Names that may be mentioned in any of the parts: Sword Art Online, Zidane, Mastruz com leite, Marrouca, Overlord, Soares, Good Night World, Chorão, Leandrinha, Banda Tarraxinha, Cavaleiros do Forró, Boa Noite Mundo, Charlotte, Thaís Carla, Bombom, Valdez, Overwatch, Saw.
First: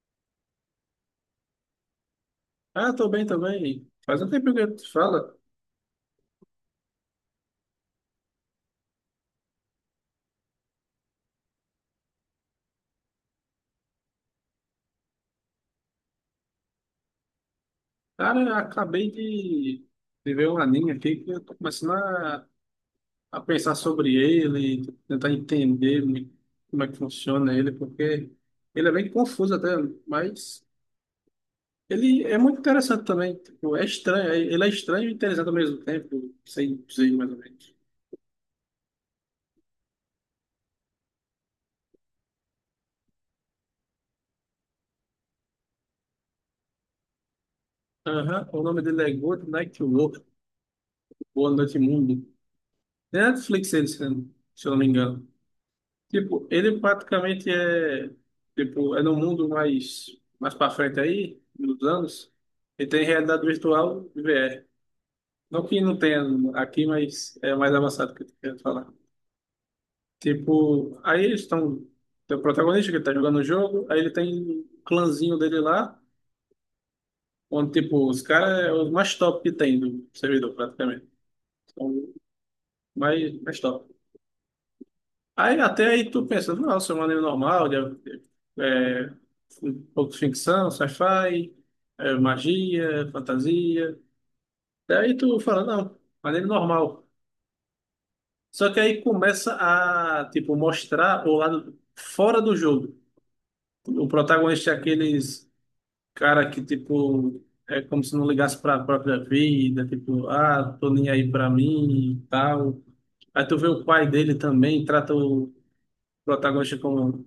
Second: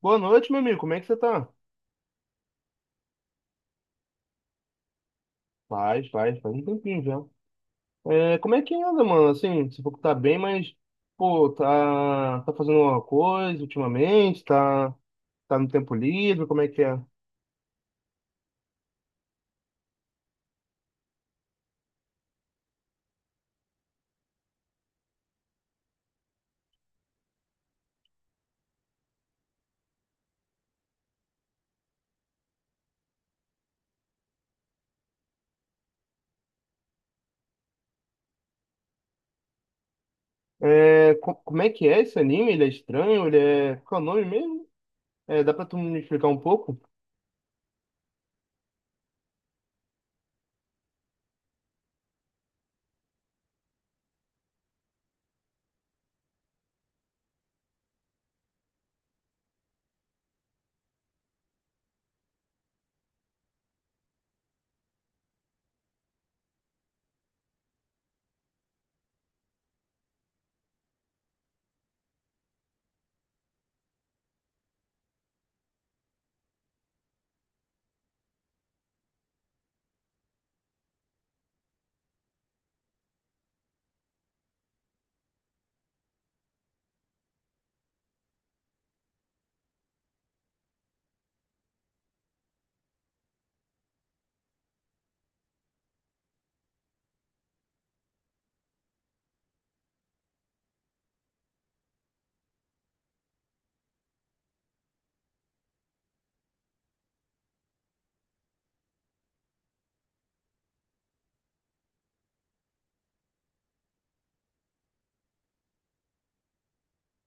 Boa noite, meu amigo. Como é que você tá? Ah, tô bem também. Faz um tempo que eu te falo. Faz um tempinho já. É, como é que anda, mano? Assim, você falou que tá bem, mas, pô, tá fazendo alguma coisa ultimamente? Tá, tá no tempo livre? Como é que é? Cara, eu acabei de ver um anime aqui que eu tô começando a pensar sobre ele, tentar entender como é que funciona ele, porque ele é bem confuso até, mas ele é muito interessante também. Tipo, é estranho, ele é estranho e interessante ao mesmo tempo, sem dizer mais ou menos. É, como é que é esse anime? Ele é estranho? Ele é. Qual é o nome mesmo? É, dá pra tu me explicar um pouco? Aham, o nome dele é Good Night World, Boa Noite Mundo. É Netflix ele, se eu não me engano. Tipo, ele praticamente tipo, é no mundo mais, mais para frente aí, nos anos, e tem realidade virtual e VR. Não que não tenha aqui, mas é mais avançado que eu quero falar. Tipo, aí eles estão, tem o protagonista que tá jogando o jogo, aí ele tem um clãzinho dele lá, onde, tipo, os caras é os mais top que tem do servidor, praticamente. São os mais, mais top. Aí até aí tu pensa, nossa, é um anime normal, é, um pouco de ficção, sci-fi, é, magia, fantasia. Daí tu fala, não, anime normal. Só que aí começa a, tipo, mostrar o lado fora do jogo. O protagonista é aqueles cara que, tipo, é como se não ligasse para a própria vida, tipo, ah, tô nem aí para mim e tal. Aí tu vê o pai dele também, trata o protagonista como.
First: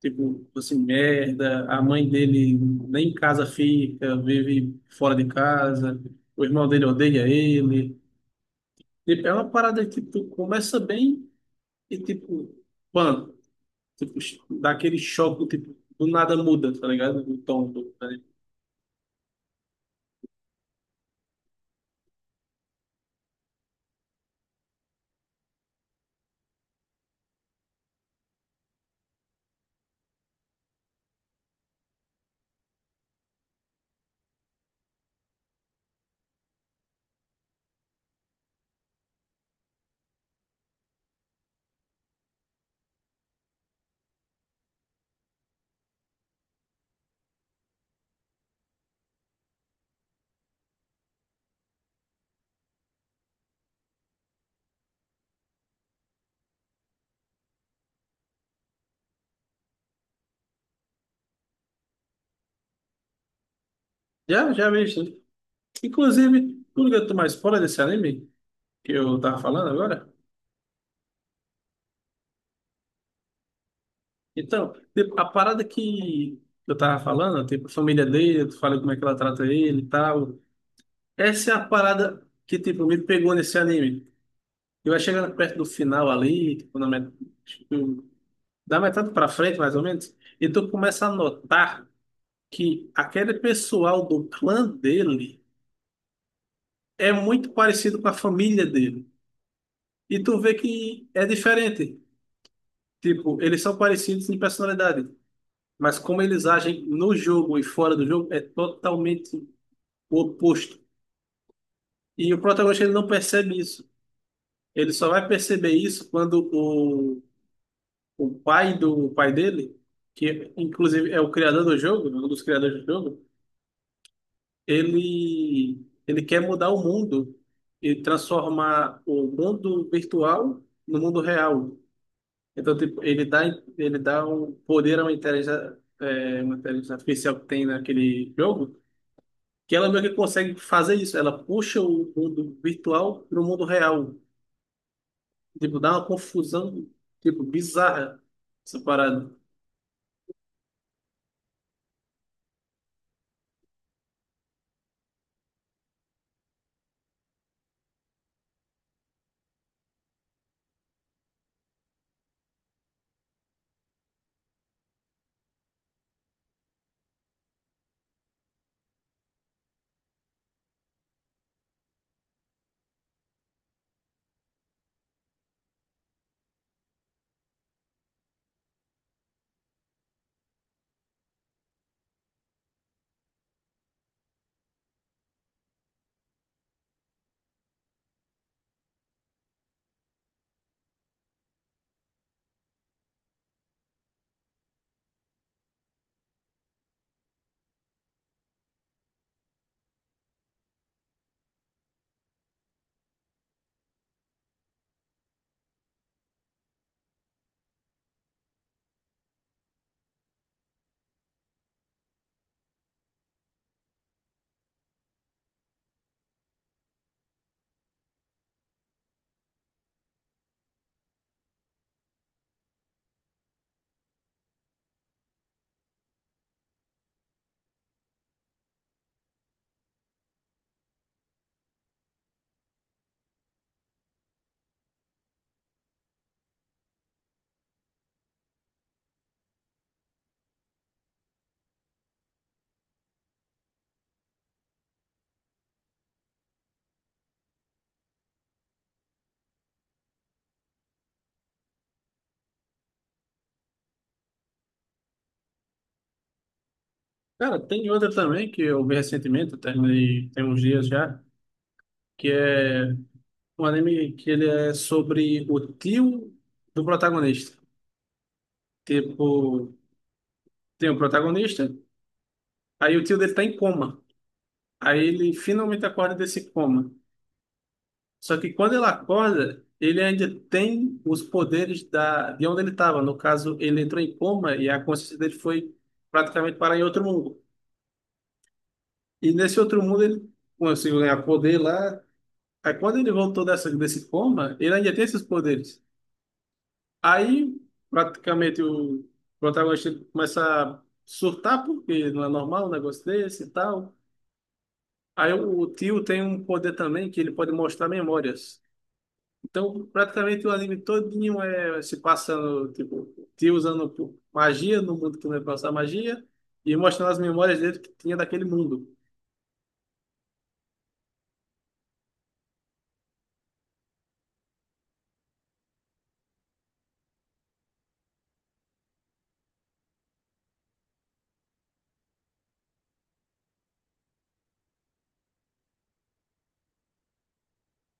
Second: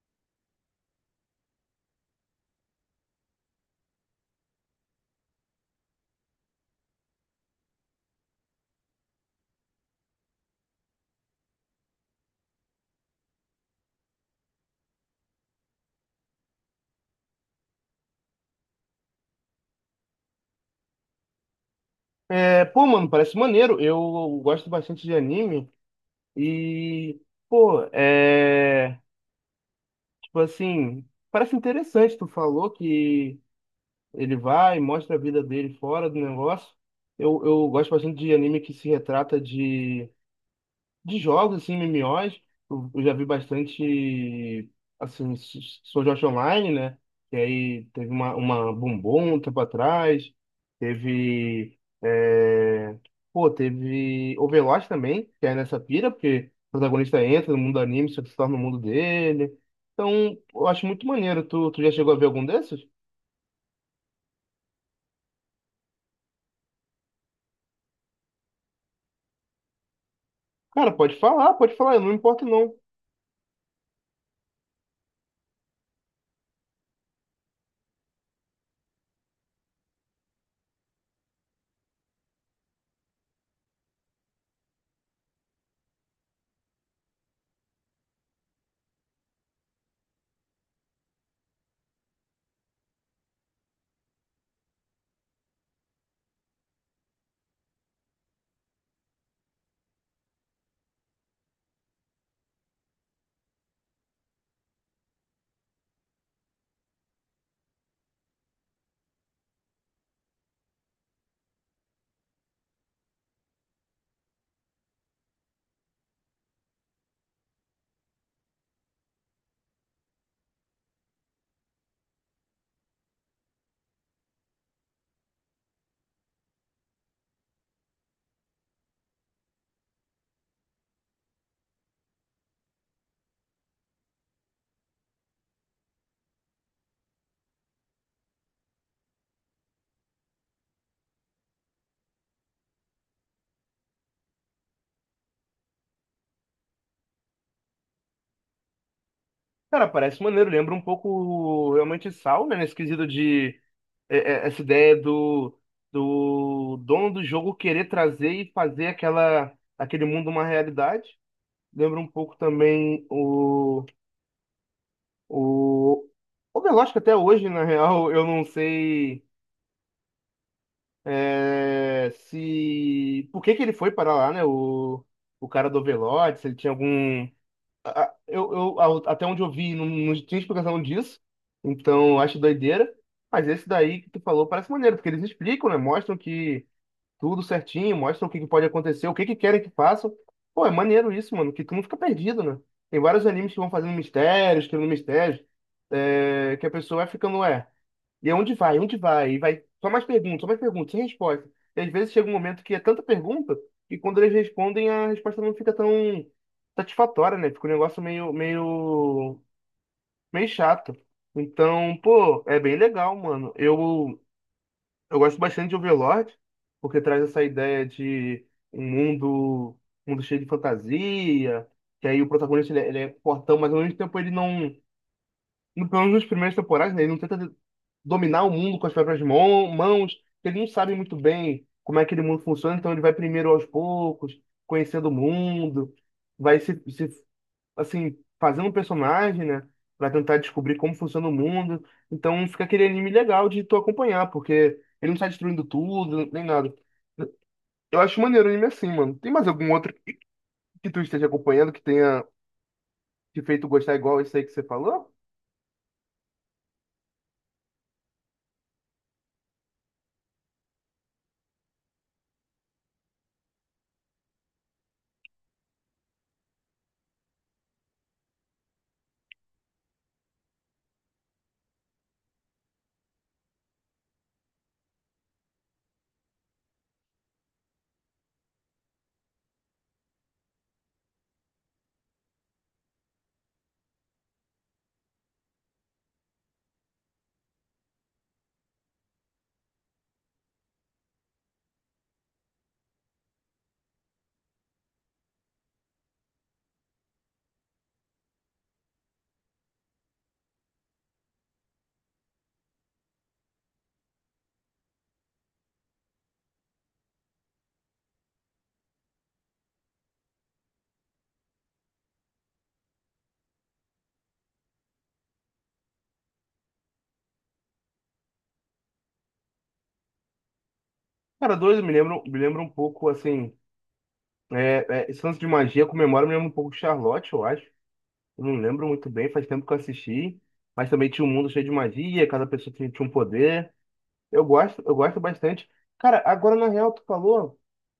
Tipo, assim, merda, a mãe dele nem em casa fica, vive fora de casa, o irmão dele odeia ele. Tipo, é uma parada que tu começa bem e, tipo, mano, tipo, dá aquele choque, tipo, do nada muda, tá ligado? O tom do anime. É, pô, mano, parece maneiro. Eu gosto bastante de anime e, pô, é. Tipo assim, parece interessante. Tu falou que. Ele vai, mostra a vida dele fora do negócio. Eu gosto bastante de anime que se retrata de jogos, assim, MMOs. Eu já vi bastante, assim, Sword Art Online, né? E aí teve uma Bombom um tempo atrás. Teve, é, pô, teve Overwatch também, que é nessa pira, porque o protagonista entra no mundo do anime, só que se torna no mundo dele. Então, eu acho muito maneiro. Tu já chegou a ver algum desses? Já, já vi isso. Inclusive, tu liga tu mais fora desse anime que eu tava falando agora? Cara, pode falar, eu não me importo não. Então, tipo, a parada que eu tava falando, tipo, a família dele, tu fala como é que ela trata ele e tal. Essa é a parada que, tipo, me pegou nesse anime. Eu ia chegando perto do final ali, tipo, na met... tipo, da metade pra frente, mais ou menos, e tu começa a notar que aquele pessoal do clã dele é muito parecido com a família dele. E tu vê que é diferente. Tipo, eles são parecidos em personalidade, mas como eles agem no jogo e fora do jogo é totalmente o oposto. E o protagonista ele não percebe isso. Ele só vai perceber isso quando o pai do o pai dele, que inclusive é o criador do jogo, um dos criadores do jogo, ele ele quer mudar o mundo e transformar o mundo virtual no mundo real. Então, tipo, ele dá um poder a uma inteligência, é, uma inteligência artificial que tem naquele jogo, que ela meio que consegue fazer isso. Ela puxa o mundo virtual para o mundo real. Tipo, dá uma confusão, tipo, bizarra essa parada. Cara, parece maneiro, lembra um pouco realmente Saw, né? Nesse quesito de essa ideia do dono do jogo querer trazer e fazer aquele mundo uma realidade. Lembra um pouco também o Overwatch, que até hoje, na real, eu não sei se. Por que que ele foi para lá, né? O cara do Overwatch, se ele tinha algum até onde eu vi, não tinha explicação disso. Então, eu acho doideira. Mas esse daí que tu falou parece maneiro, porque eles explicam, né? Mostram que tudo certinho, mostram o que que pode acontecer, o que que querem que façam. Pô, é maneiro isso, mano, que tu não fica perdido, né? Tem vários animes que vão fazendo mistérios, criando mistérios, é, que a pessoa vai ficando, ué. E é onde vai? Onde vai? E vai só mais perguntas, sem resposta. E às vezes chega um momento que é tanta pergunta que quando eles respondem a resposta não fica tão satisfatória, né? Fica um negócio meio chato. Então, pô, é bem legal, mano. Eu gosto bastante de Overlord, porque traz essa ideia de um mundo, um mundo cheio de fantasia, que aí o protagonista ele é fortão, mas ao mesmo tempo ele não pelo menos nas primeiras temporadas, né, ele não tenta dominar o mundo com as próprias mãos, ele não sabe muito bem como é que aquele mundo funciona, então ele vai primeiro aos poucos, conhecendo o mundo, vai se assim, fazendo um personagem, né, para tentar descobrir como funciona o mundo. Então fica aquele anime legal de tu acompanhar, porque ele não sai destruindo tudo, nem nada. Eu acho maneiro o anime assim, mano. Tem mais algum outro que tu esteja acompanhando que tenha te feito gostar igual esse aí que você falou? Cara, tem outra também que eu vi recentemente, eu terminei tem uns dias já, que é um anime que ele é sobre o tio do protagonista. Tipo, tem um protagonista, aí o tio dele tá em coma. Aí ele finalmente acorda desse coma. Só que quando ele acorda, ele ainda tem os poderes da, de onde ele estava. No caso, ele entrou em coma e a consciência dele foi praticamente parar em outro mundo. E nesse outro mundo ele conseguiu ganhar poder lá. Aí quando ele voltou desse coma, ele ainda tem esses poderes. Aí, praticamente, o protagonista começa a surtar, porque não é normal um negócio desse e tal. Aí o tio tem um poder também, que ele pode mostrar memórias. Então, praticamente, o anime todinho é se passando, tipo, o tio usando magia no mundo que não é passar magia, e mostrando as memórias dele que tinha daquele mundo. Cara, dois me lembram um pouco, assim, é, é, esse lance de magia comemora mesmo um pouco Charlotte, eu acho. Eu não lembro muito bem, faz tempo que eu assisti. Mas também tinha um mundo cheio de magia, cada pessoa tinha um poder. Eu gosto bastante. Cara, agora na real, tu falou,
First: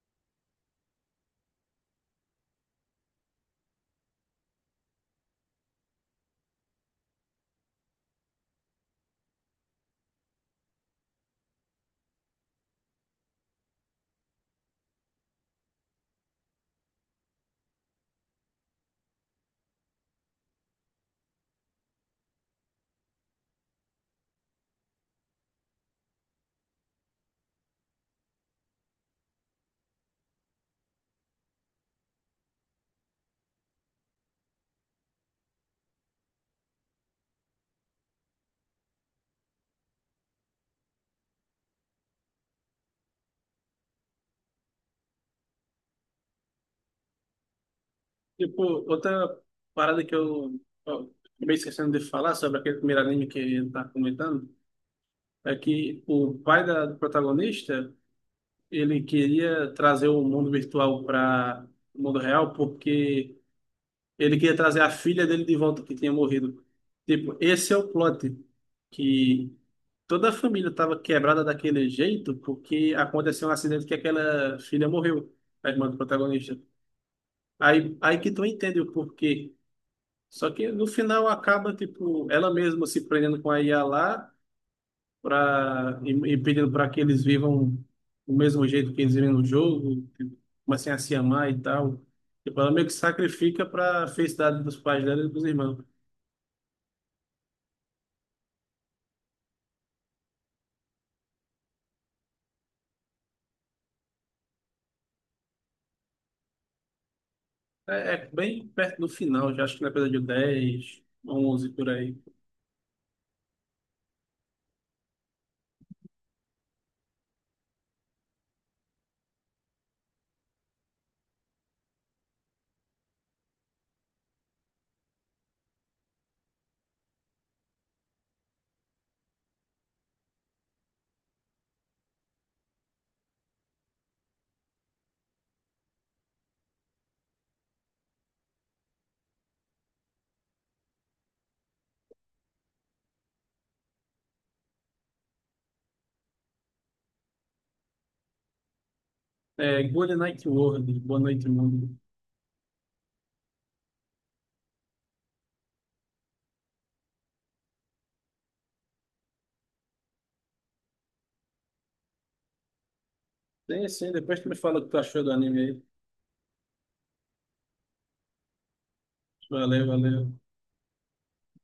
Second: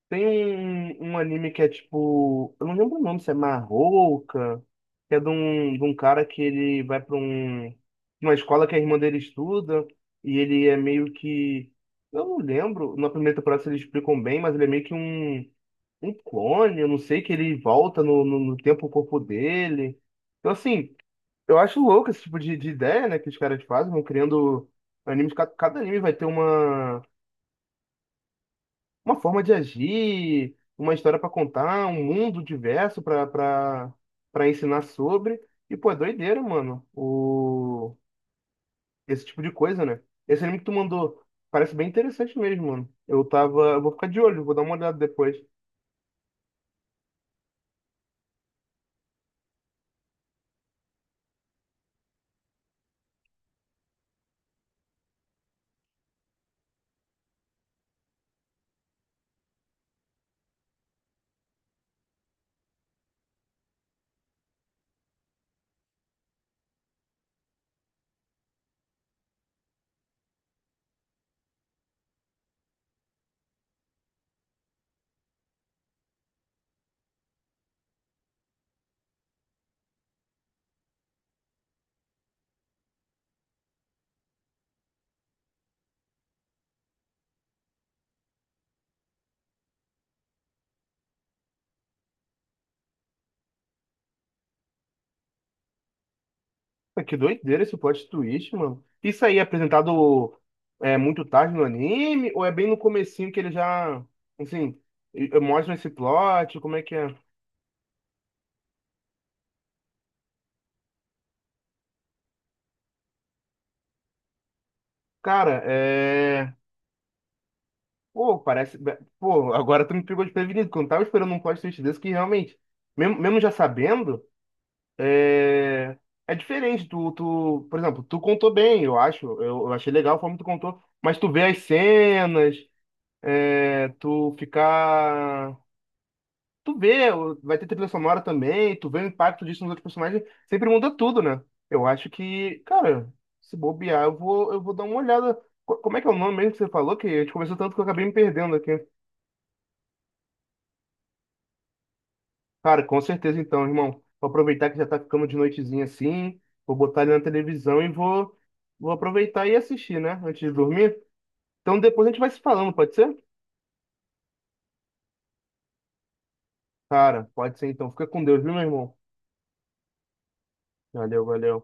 tem um anime que é tipo. Eu não lembro o nome, se é Marrouca, que é de de um cara que ele vai pra um, uma escola que a irmã dele estuda, e ele é meio que. Eu não lembro, na primeira temporada se eles explicam bem, mas ele é meio que um clone, eu não sei que ele volta no tempo o corpo dele. Então, assim, eu acho louco esse tipo de ideia, né, que os caras fazem, vão criando animes, cada anime vai ter uma forma de agir, uma história pra contar, um mundo diverso pra para para ensinar sobre. E, pô, é doideira, mano, esse tipo de coisa, né? Esse anime que tu mandou parece bem interessante mesmo, mano. Eu tava, eu vou ficar de olho, vou dar uma olhada depois. Tipo, outra parada que eu acabei esquecendo de falar sobre aquele primeiro anime que ele tá comentando é que o pai da, do protagonista, ele queria trazer o mundo virtual para o mundo real porque ele queria trazer a filha dele de volta que tinha morrido. Tipo, esse é o plot que toda a família estava quebrada daquele jeito porque aconteceu um acidente que aquela filha morreu, a irmã do protagonista. Aí que tu entende o porquê. Só que no final acaba, tipo, ela mesma se prendendo com a IA lá e pedindo para que eles vivam o mesmo jeito que eles vivem no jogo, tipo, comecem a se amar e tal. Tipo, ela meio que sacrifica para felicidade dos pais dela e dos irmãos. Pô, que doideira esse plot twist, mano. Isso aí é apresentado é, muito tarde no anime, ou é bem no comecinho que ele já, assim, e mostram esse plot, como é que é? É, é bem perto do final, já acho que na coisa 10 11 por aí. Cara, é... Pô, parece... Pô, agora tu me pegou desprevenido, que eu não tava esperando um plot twist desse, que realmente, mesmo já sabendo, é... É diferente, tu, por exemplo, tu contou bem, eu acho, eu achei legal a forma que tu contou, mas tu vê as cenas, é, tu vê, vai ter trilha sonora também, tu vê o impacto disso nos outros personagens, sempre muda tudo, né? Eu acho que, cara, se bobear, eu vou dar uma olhada. Como é que é o nome mesmo que você falou? Que a gente conversou tanto que eu acabei me perdendo aqui. É, Good Night World, Boa Noite Mundo. Cara, com certeza então, irmão. Vou aproveitar que já tá ficando de noitezinha assim, vou botar ele na televisão vou aproveitar e assistir, né? Antes de dormir. Então depois a gente vai se falando, pode ser? Tem sim, depois tu me fala o que tu achou do anime aí. Cara, pode ser então. Fica com Deus, viu, meu irmão? Valeu, valeu. Valeu, valeu.